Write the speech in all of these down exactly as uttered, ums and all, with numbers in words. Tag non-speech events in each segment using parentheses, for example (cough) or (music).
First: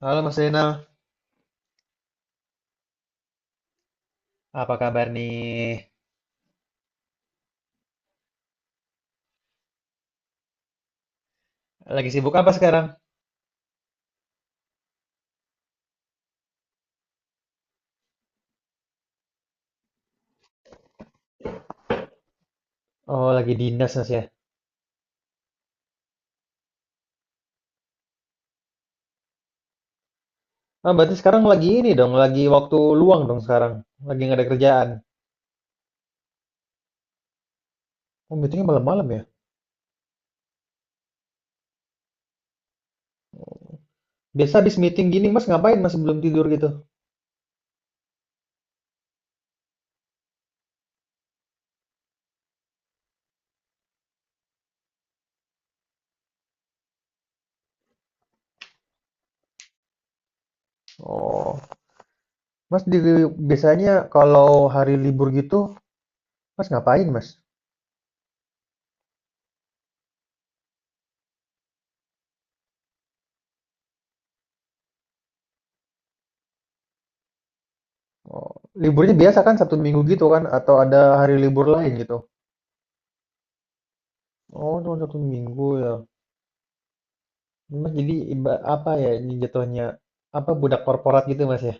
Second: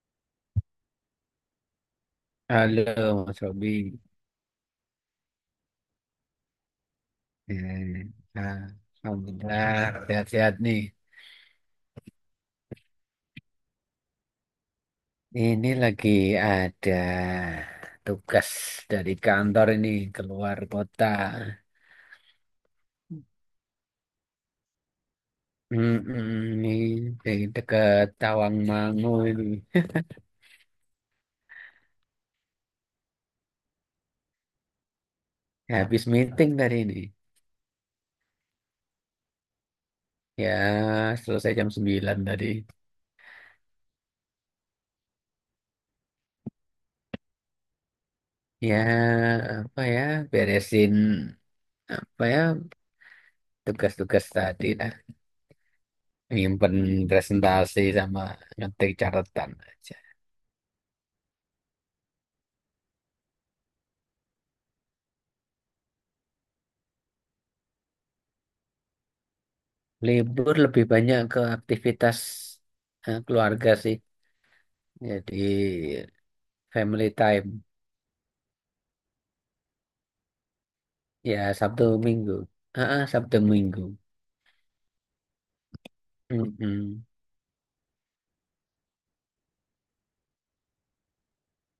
Halo Mas Zainal, Halo Mas Robi, apa kabar nih? eh, nah, Alhamdulillah, sehat-sehat nih. Lagi sibuk apa sekarang? Ini lagi ada tugas dari kantor, ini keluar kota. Oh, lagi dinas Mas ya. Mm-mm, ini dari dekat Tawangmangu ini. Ah, berarti sekarang lagi ini dong, lagi waktu luang dong sekarang. Lagi nggak ada kerjaan. Habis meeting tadi ini. Oh, meetingnya malam-malam ya? Ya, selesai jam sembilan tadi. Biasa habis meeting gini Mas ngapain Mas sebelum tidur gitu? Ya, apa ya, beresin apa ya, tugas-tugas tadi lah. Nyimpen presentasi sama ngetik catatan. Oh, Mas di, biasanya kalau hari libur gitu, Mas ngapain Mas? Libur lebih banyak ke aktivitas eh, keluarga sih. Jadi family time. Oh, liburnya biasa kan Sabtu Minggu gitu kan? Atau ada hari Ya, libur Sabtu lain gitu? Minggu. Ah, ah, Sabtu Minggu. Oh, cuma Sabtu Minggu ya. Mm-mm. Mas jadi iba- apa ya ini jatuhnya? Apa budak korporat gitu Mas ya?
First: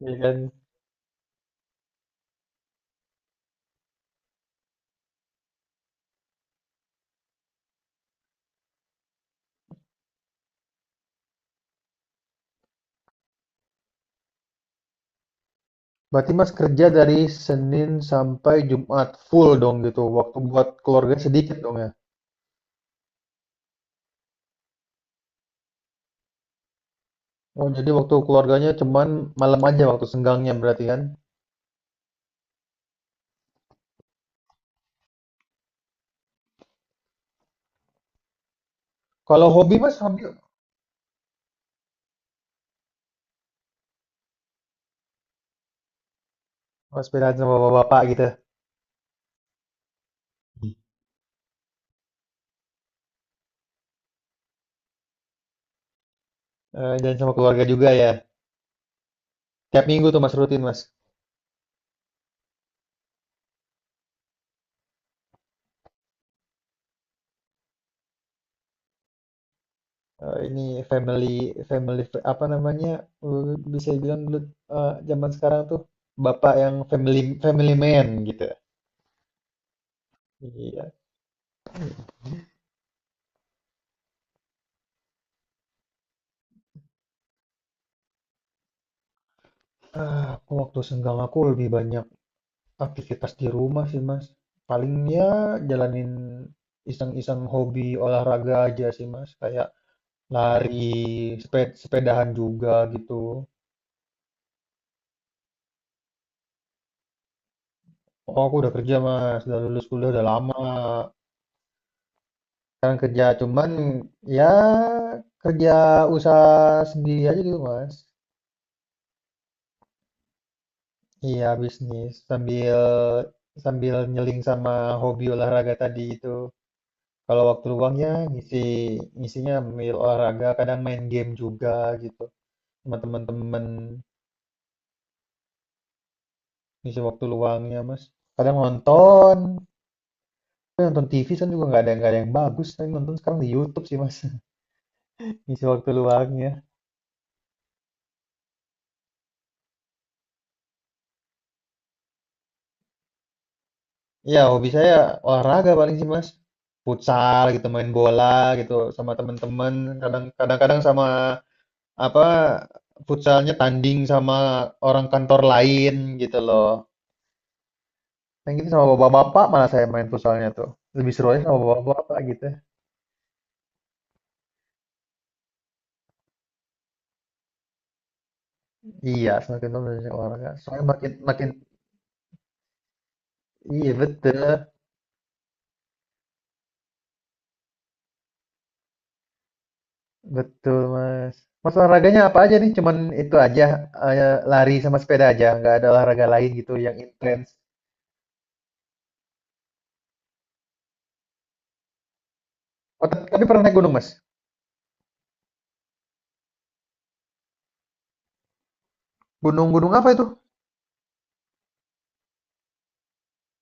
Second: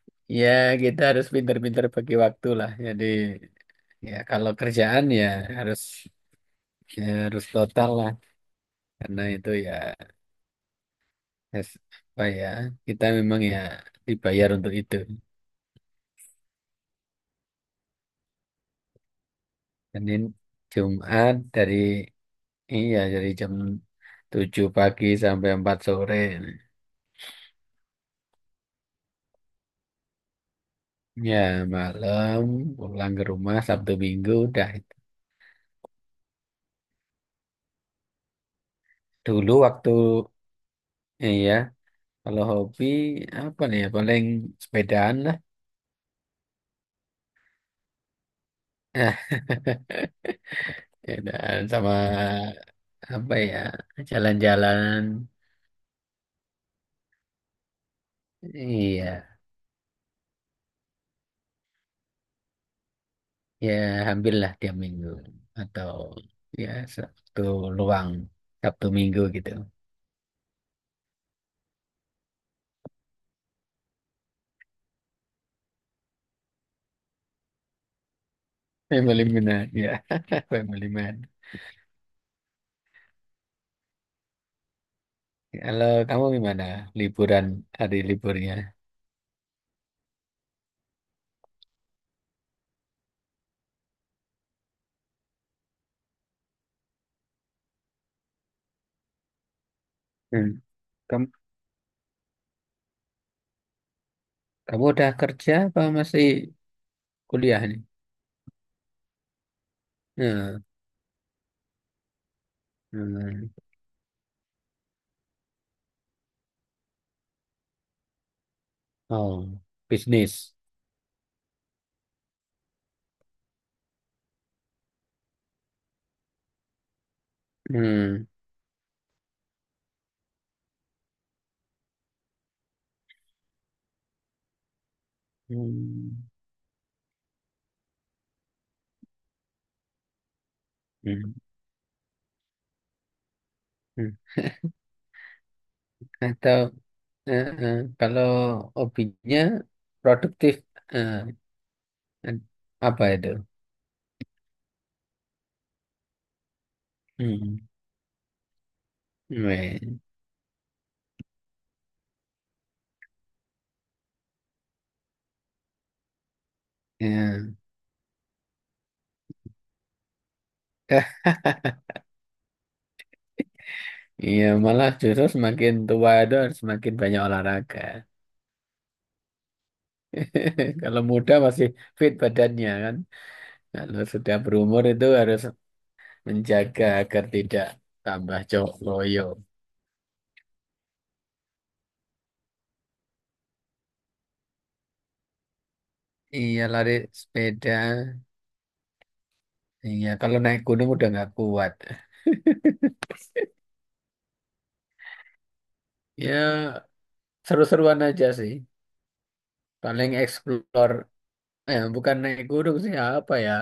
Iya kan? Ya, kita harus pintar-pintar bagi waktu lah. Jadi, ya kalau kerjaan ya harus ya harus total lah. Karena itu ya es- apa ya, kita memang ya dibayar untuk itu. Berarti Mas kerja dari Senin sampai Jumat, full dong gitu. Senin Waktu buat keluarga Jumat, sedikit dari dong ya? iya dari jam tujuh pagi sampai empat sore. Oh, jadi waktu keluarganya cuman malam aja waktu senggangnya berarti kan? Ya, malam pulang ke rumah Sabtu Minggu udah itu. Kalau Dulu hobi waktu Mas, hobi iya, kalau hobi apa nih ya paling sepedaan lah. mas sepedaan sama bapak-bapak gitu. Nah, (laughs) sepedaan sama apa ya? Jalan-jalan. Eh, dan sama keluarga juga ya. Iya, Tiap minggu tuh Mas rutin Mas. ya hampir lah tiap minggu, atau ya Sabtu luang Sabtu Minggu gitu. Eh, ini family family apa namanya? Eh, bisa bilang dulu eh, zaman sekarang tuh bapak yang family family man gitu. Family man, ya. (laughs) Family Iya. man. Kalau kamu gimana liburan hari liburnya? Ah, aku waktu senggang aku lebih banyak aktivitas di rumah sih, Mas. Paling ya jalanin iseng-iseng hobi olahraga aja sih, Mas. Kayak Hmm. lari, seped- sepedahan juga gitu. Kamu udah kerja apa masih kuliah nih? Oh, aku udah kerja, Mas. Udah lulus kuliah udah lama. Hmm, Sekarang kerja hmm. cuman ya kerja usaha sendiri aja gitu, Mas. Oh, bisnis. Iya, bisnis sambil sambil nyeling sama hobi olahraga tadi itu. Kalau waktu luangnya Hmm. ngisi ngisinya ambil olahraga, kadang main game juga gitu, sama teman-teman Hmm. ngisi waktu luangnya Mas. Kadang nonton, tapi nonton T V Hmm. kan juga nggak ada nggak ada yang bagus. Tapi nonton sekarang di YouTube sih hmm. Mas, (laughs) ngisi waktu luangnya. Atau eh, eh, kalau hobinya produktif, eh, eh, apa itu? Ya hobi saya olahraga paling sih Mas. Futsal Hmm. gitu, main bola gitu sama teman-teman. Weh, Kadang kadang-kadang sama apa futsalnya tanding sama orang kantor lain gitu loh. ya. Yang gitu sama bapak-bapak malah saya main futsalnya tuh. Lebih seru aja sama (laughs) bapak-bapak gitu. Iya, malah justru semakin tua itu harus semakin banyak olahraga. Iya, semakin lama olahraga. (laughs) Soalnya Kalau makin muda makin masih fit badannya kan. Iya Kalau sudah betul, berumur itu harus menjaga agar tidak tambah cowok loyo. betul Mas. Mas olahraganya apa aja nih? Cuman itu aja, eh, lari sama sepeda aja, nggak ada olahraga lain Iya, gitu lari yang intens. sepeda. Iya, kalau naik gunung udah nggak kuat. Oh, t- tapi pernah naik gunung Mas? Ya, seru-seruan aja sih. Gunung-gunung Paling apa itu? explore. Eh bukan naik gunung sih, apa ya?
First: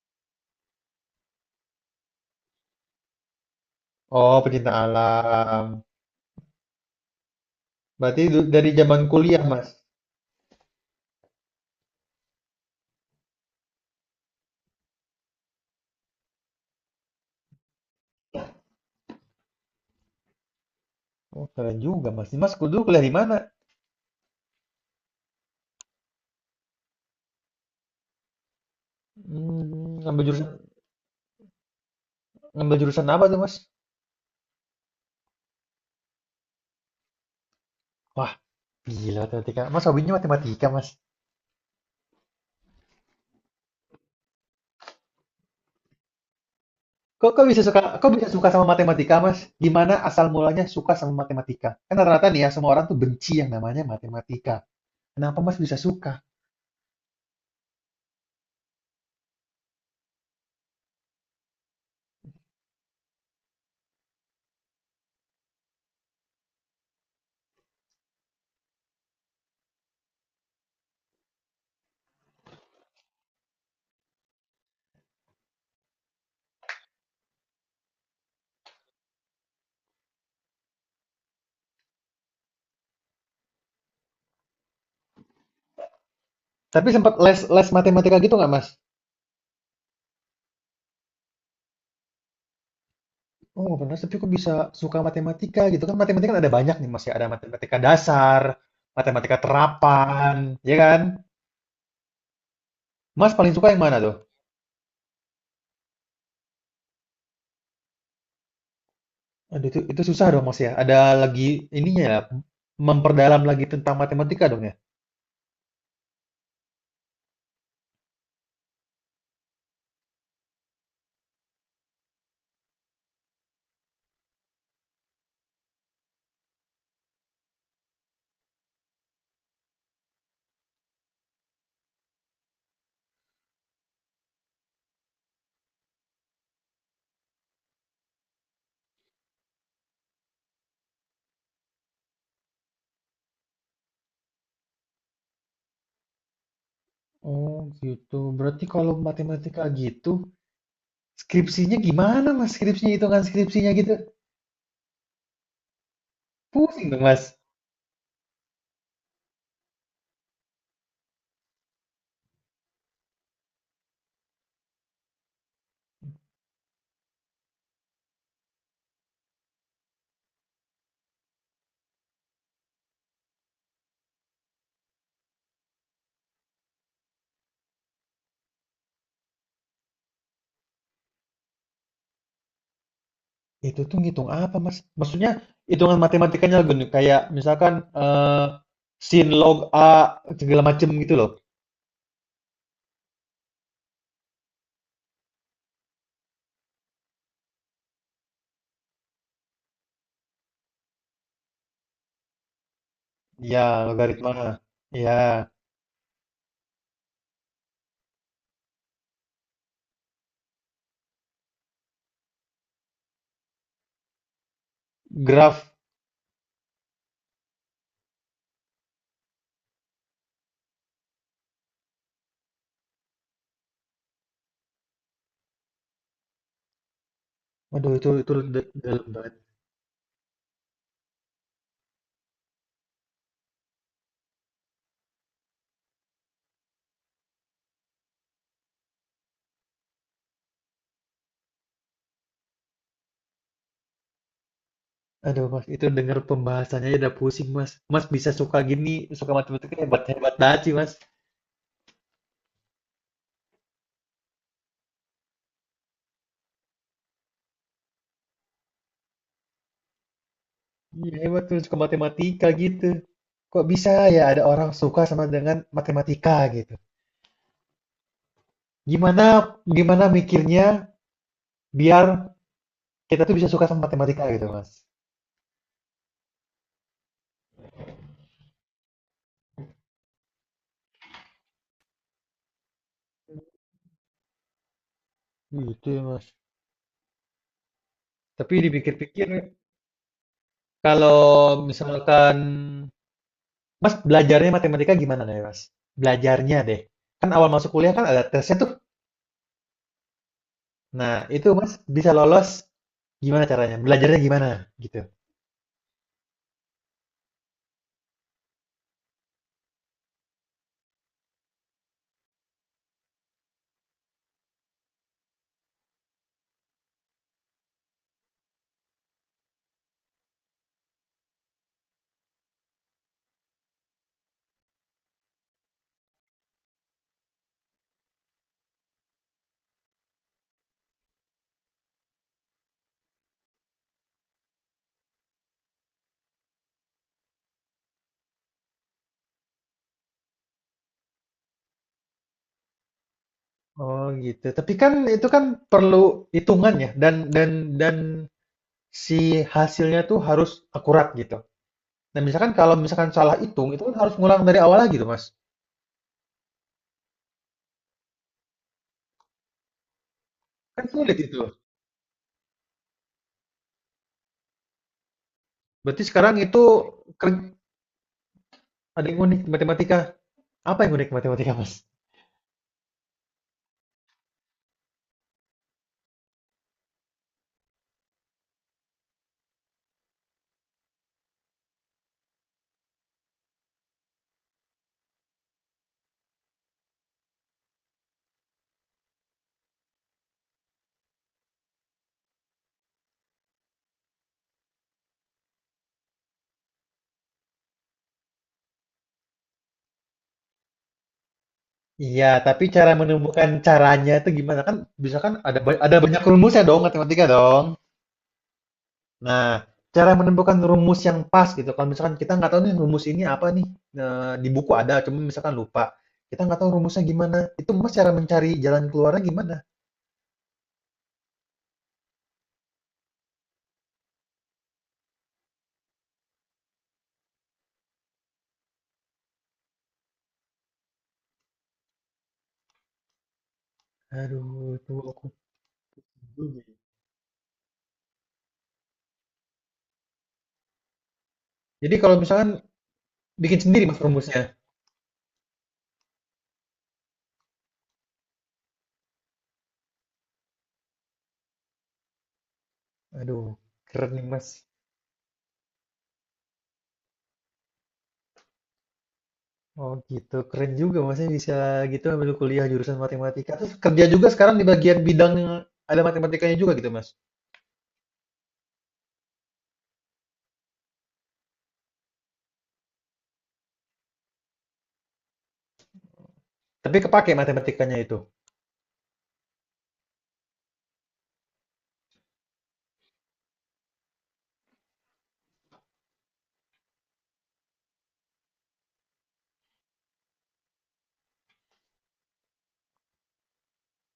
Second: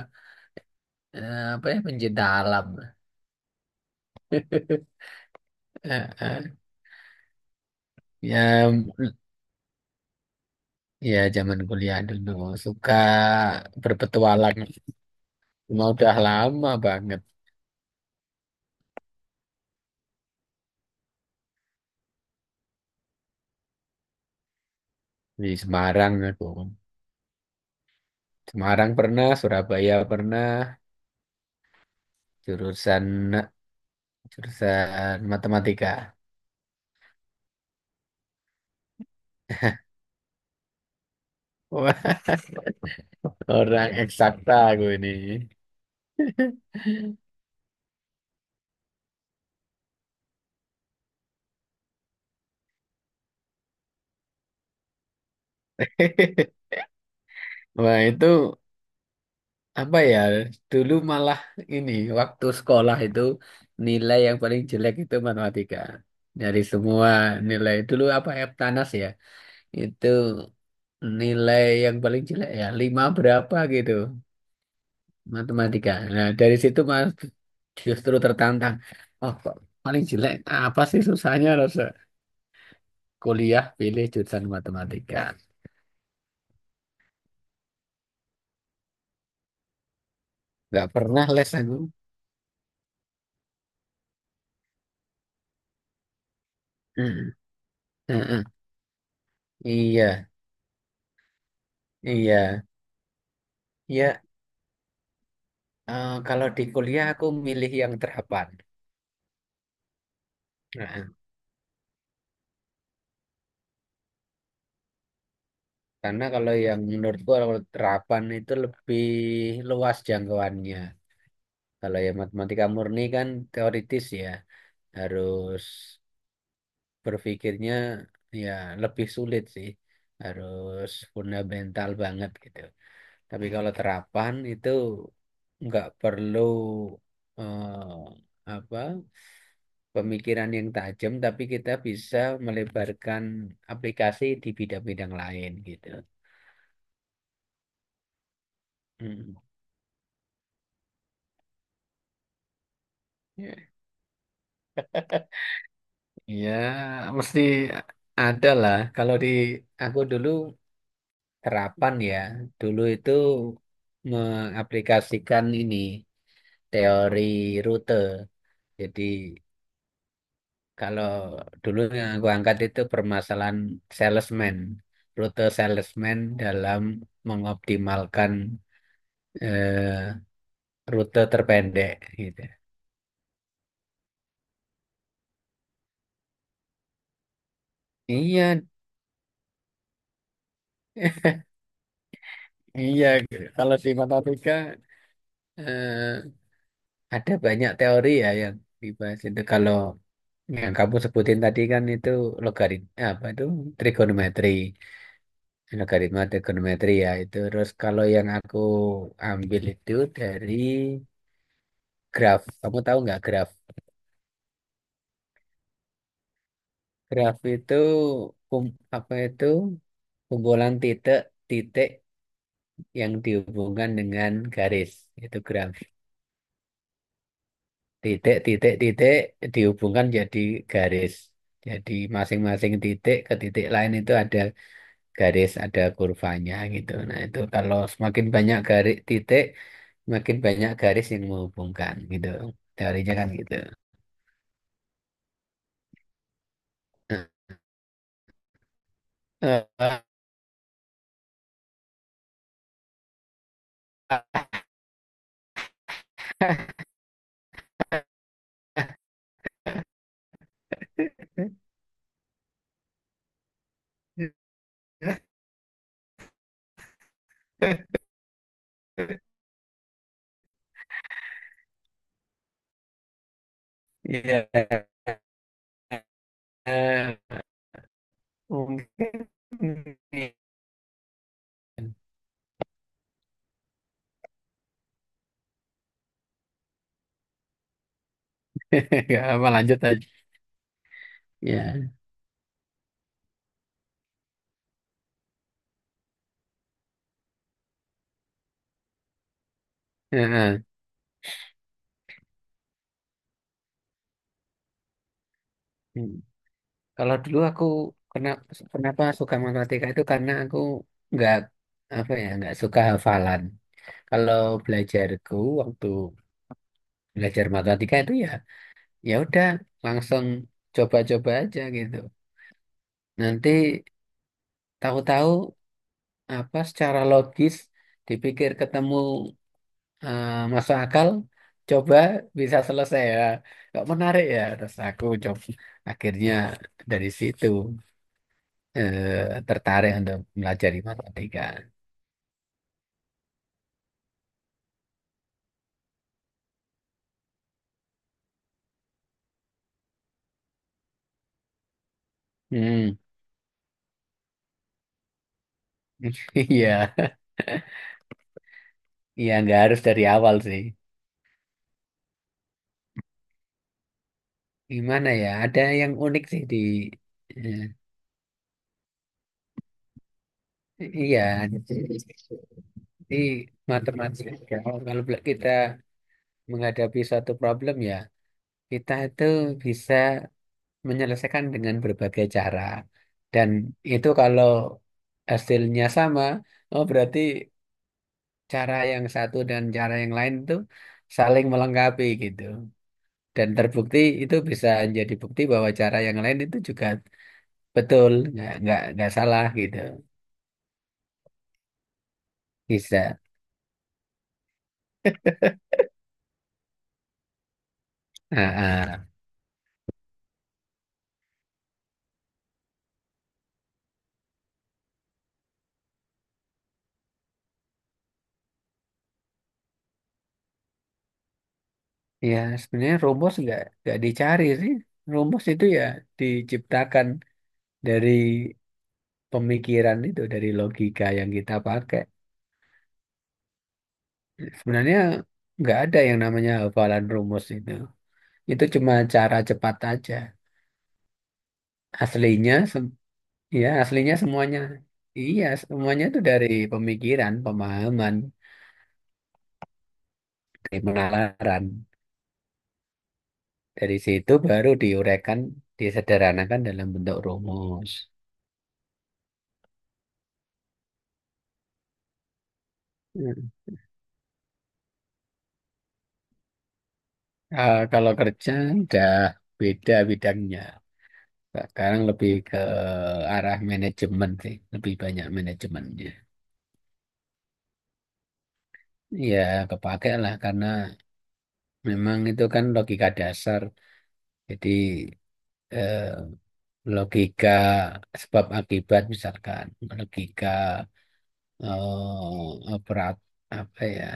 Eh, apa ya, pencinta alam. (laughs) Oh, pecinta alam. Eh, eh. Berarti du- dari Ya, zaman kuliah Mas. ya zaman kuliah dulu suka berpetualang. Cuma udah lama banget Oh, keren juga Mas. Mas dulu kuliah di mana? di Semarang aku. Semarang pernah, Surabaya Hmm, ngambil pernah, jurusan ngambil jurusan jurusan apa tuh Mas? Jurusan matematika. Wah, gila matematika. Mas hobinya matematika Mas. Wah, orang eksakta gue ini. Kok kok bisa suka kok bisa suka sama matematika, Mas? Gimana asal mulanya suka sama matematika? Kan rata-rata nih ya, semua orang tuh benci yang namanya matematika. Kenapa Mas bisa suka? (laughs) Wah, itu apa ya? Dulu malah ini waktu sekolah itu nilai yang paling jelek itu matematika. Dari semua nilai dulu apa Eptanas ya? Itu nilai yang paling jelek ya lima berapa gitu, matematika. Nah, dari situ Mas justru tertantang. Oh, kok paling jelek, apa sih susahnya rasa, kuliah pilih jurusan matematika. Tapi sempat les les matematika gitu nggak, Mas? Nggak pernah les aku. Oh, benar, tapi kok bisa suka matematika gitu kan? Matematika kan ada banyak nih, Mas ya. Ada Hmm, matematika hmm, hmm. dasar, matematika Iya, terapan, ya kan? iya. Mas paling suka yang mana tuh? Ya, eh, kalau di kuliah aku milih yang terapan. Aduh, itu, itu susah dong, Mas ya. Ada Nah, lagi ininya ya, memperdalam lagi tentang matematika dong ya. karena kalau yang menurutku kalau terapan itu lebih luas jangkauannya. Kalau yang matematika murni kan teoritis ya, harus berpikirnya ya lebih sulit sih. Harus fundamental banget gitu. Tapi kalau terapan itu nggak perlu eh, apa, pemikiran yang tajam, tapi kita bisa melebarkan aplikasi di bidang-bidang lain gitu. Oh, gitu. Berarti kalau Hmm. matematika gitu, skripsinya gimana Mas? Skripsinya, hitungan skripsinya gitu. Ya, Pusing dong Mas. mesti ada lah. Kalau di aku dulu terapan ya, dulu itu mengaplikasikan ini teori rute. Jadi Kalau dulu yang aku angkat itu permasalahan salesman, rute salesman dalam mengoptimalkan eh, rute terpendek gitu. Itu tuh ngitung apa Mas? Maksudnya hitungan matematikanya gini, kayak misalkan eh, Iya, sin log A segala macem gitu loh. (laughs) iya. Kalau di matematika eh, ada banyak teori ya yang dibahas itu. Kalau yang kamu sebutin tadi kan itu logaritma, apa itu, Ya, trigonometri, logaritma. Ya, logaritma trigonometri ya itu. Terus kalau yang aku ambil itu dari graf. Kamu tahu nggak graf? graf. Graf itu kum- apa itu, kumpulan titik-titik yang dihubungkan dengan garis. Itu graf. Aduh itu itu da- dalam Titik-titik-titik banget. dihubungkan jadi garis. Jadi masing-masing titik ke titik lain itu ada garis, ada kurvanya gitu. Nah, itu kalau semakin banyak garis titik, makin banyak garis yang menghubungkan gitu. Teorinya kan gitu. Aduh Mas, itu denger pembahasannya aja udah Nah, pusing Mas. Mas bisa suka gini, suka eh, matematika hebat-hebat banget sih Mas. Iya hebat tuh suka matematika gitu. Kok bisa ya ada (laughs) orang suka sama dengan matematika gitu. Gimana gimana mikirnya biar kita tuh bisa suka sama matematika gitu, Mas. iya. Mungkin Gitu ya, Mas. Tapi (laughs) nggak dipikir-pikir apa, lanjut aja. kalau Ya. misalkan Mas belajarnya matematika gimana nih, Mas? Belajarnya deh. Kan awal masuk kuliah kan ada tesnya tuh. Heeh. Nah, itu Mas bisa lolos gimana caranya? Belajarnya gimana gitu. Hmm. Kalau dulu aku, kenapa kenapa suka matematika itu karena aku nggak apa ya nggak suka hafalan. Kalau belajarku waktu belajar matematika itu ya, ya udah langsung coba-coba aja gitu. Nanti tahu-tahu apa, secara logis dipikir ketemu eh, masuk akal, coba bisa selesai ya, nggak menarik ya, terus aku coba, akhirnya dari situ eh, tertarik untuk melajari matematika. Oh, gitu. Tapi kan itu kan perlu hitungan ya dan dan dan si hasilnya tuh harus akurat gitu. Nah, misalkan kalau Hmm. misalkan salah hitung, itu kan harus ngulang dari awal lagi tuh, Mas. (laughs) Iya, iya, nggak harus dari awal sih. Kan sulit itu. Gimana ya, ada yang Berarti unik sekarang sih di, itu keren, eh, ada yang unik matematika. Apa yang unik iya, matematika, Mas? di matematika. Kalau kalau kita menghadapi suatu problem ya, kita itu bisa menyelesaikan dengan berbagai cara. Dan itu kalau hasilnya sama, oh berarti cara yang satu dan cara yang lain itu saling melengkapi gitu. Dan terbukti itu bisa jadi bukti bahwa cara yang lain itu juga betul, nggak nggak nggak salah gitu. Iya, tapi cara Bisa. menemukan caranya itu gimana? Kan bisa kan ada ba- ada banyak rumusnya dong matematika dong. Ah, ah. Nah, cara menemukan rumus yang pas gitu. Kalau misalkan kita nggak tahu nih rumus ini apa nih, nah, di buku ada, cuma misalkan lupa. Kita nggak tahu rumusnya gimana. Itu Mas cara mencari jalan keluarnya gimana? Ya, sebenarnya rumus nggak nggak dicari sih. Rumus itu ya diciptakan dari pemikiran itu, dari logika yang kita pakai. Aduh, itu Sebenarnya aku. nggak ada yang namanya hafalan rumus itu. Itu cuma cara cepat aja. Jadi kalau misalkan Aslinya, sem- bikin ya sendiri Mas aslinya rumusnya? semuanya. Iya, semuanya itu dari pemikiran, pemahaman, dari penalaran. Aduh, Dari keren nih situ Mas. baru diuraikan, disederhanakan dalam bentuk rumus. Oh gitu, keren juga Masnya bisa gitu ambil kuliah jurusan Hmm. matematika. Terus kerja juga sekarang di bagian bidang yang ada matematikanya juga gitu Mas. Eh, kalau kerja udah beda bidangnya. Sekarang lebih ke arah manajemen sih, lebih banyak manajemennya. Tapi kepake matematikanya itu. Ya, kepake lah karena Memang itu kan logika dasar. Jadi eh, logika sebab akibat misalkan, logika eh, operat apa ya?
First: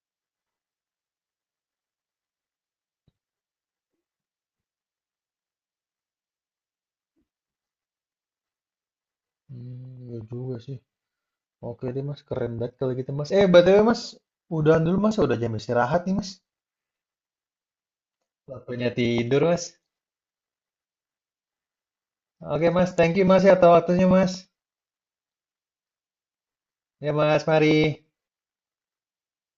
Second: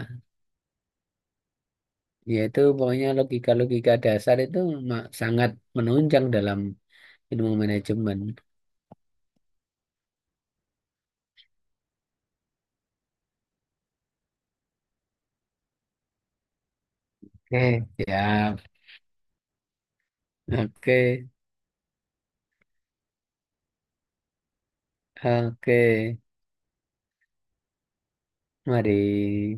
Yaitu pokoknya logika-logika dasar itu ma- sangat menunjang dalam ilmu manajemen. Hmm, iya juga sih. Oke deh Mas, keren banget kalau gitu Mas. Eh, B T W Mas, udahan dulu Mas, udah jam istirahat nih Mas. Oke. Ya, Waktunya tidur Mas. oke, Oke Mas, thank you Mas ya atas waktunya Mas. oke. Ya Mas, mari. Mari.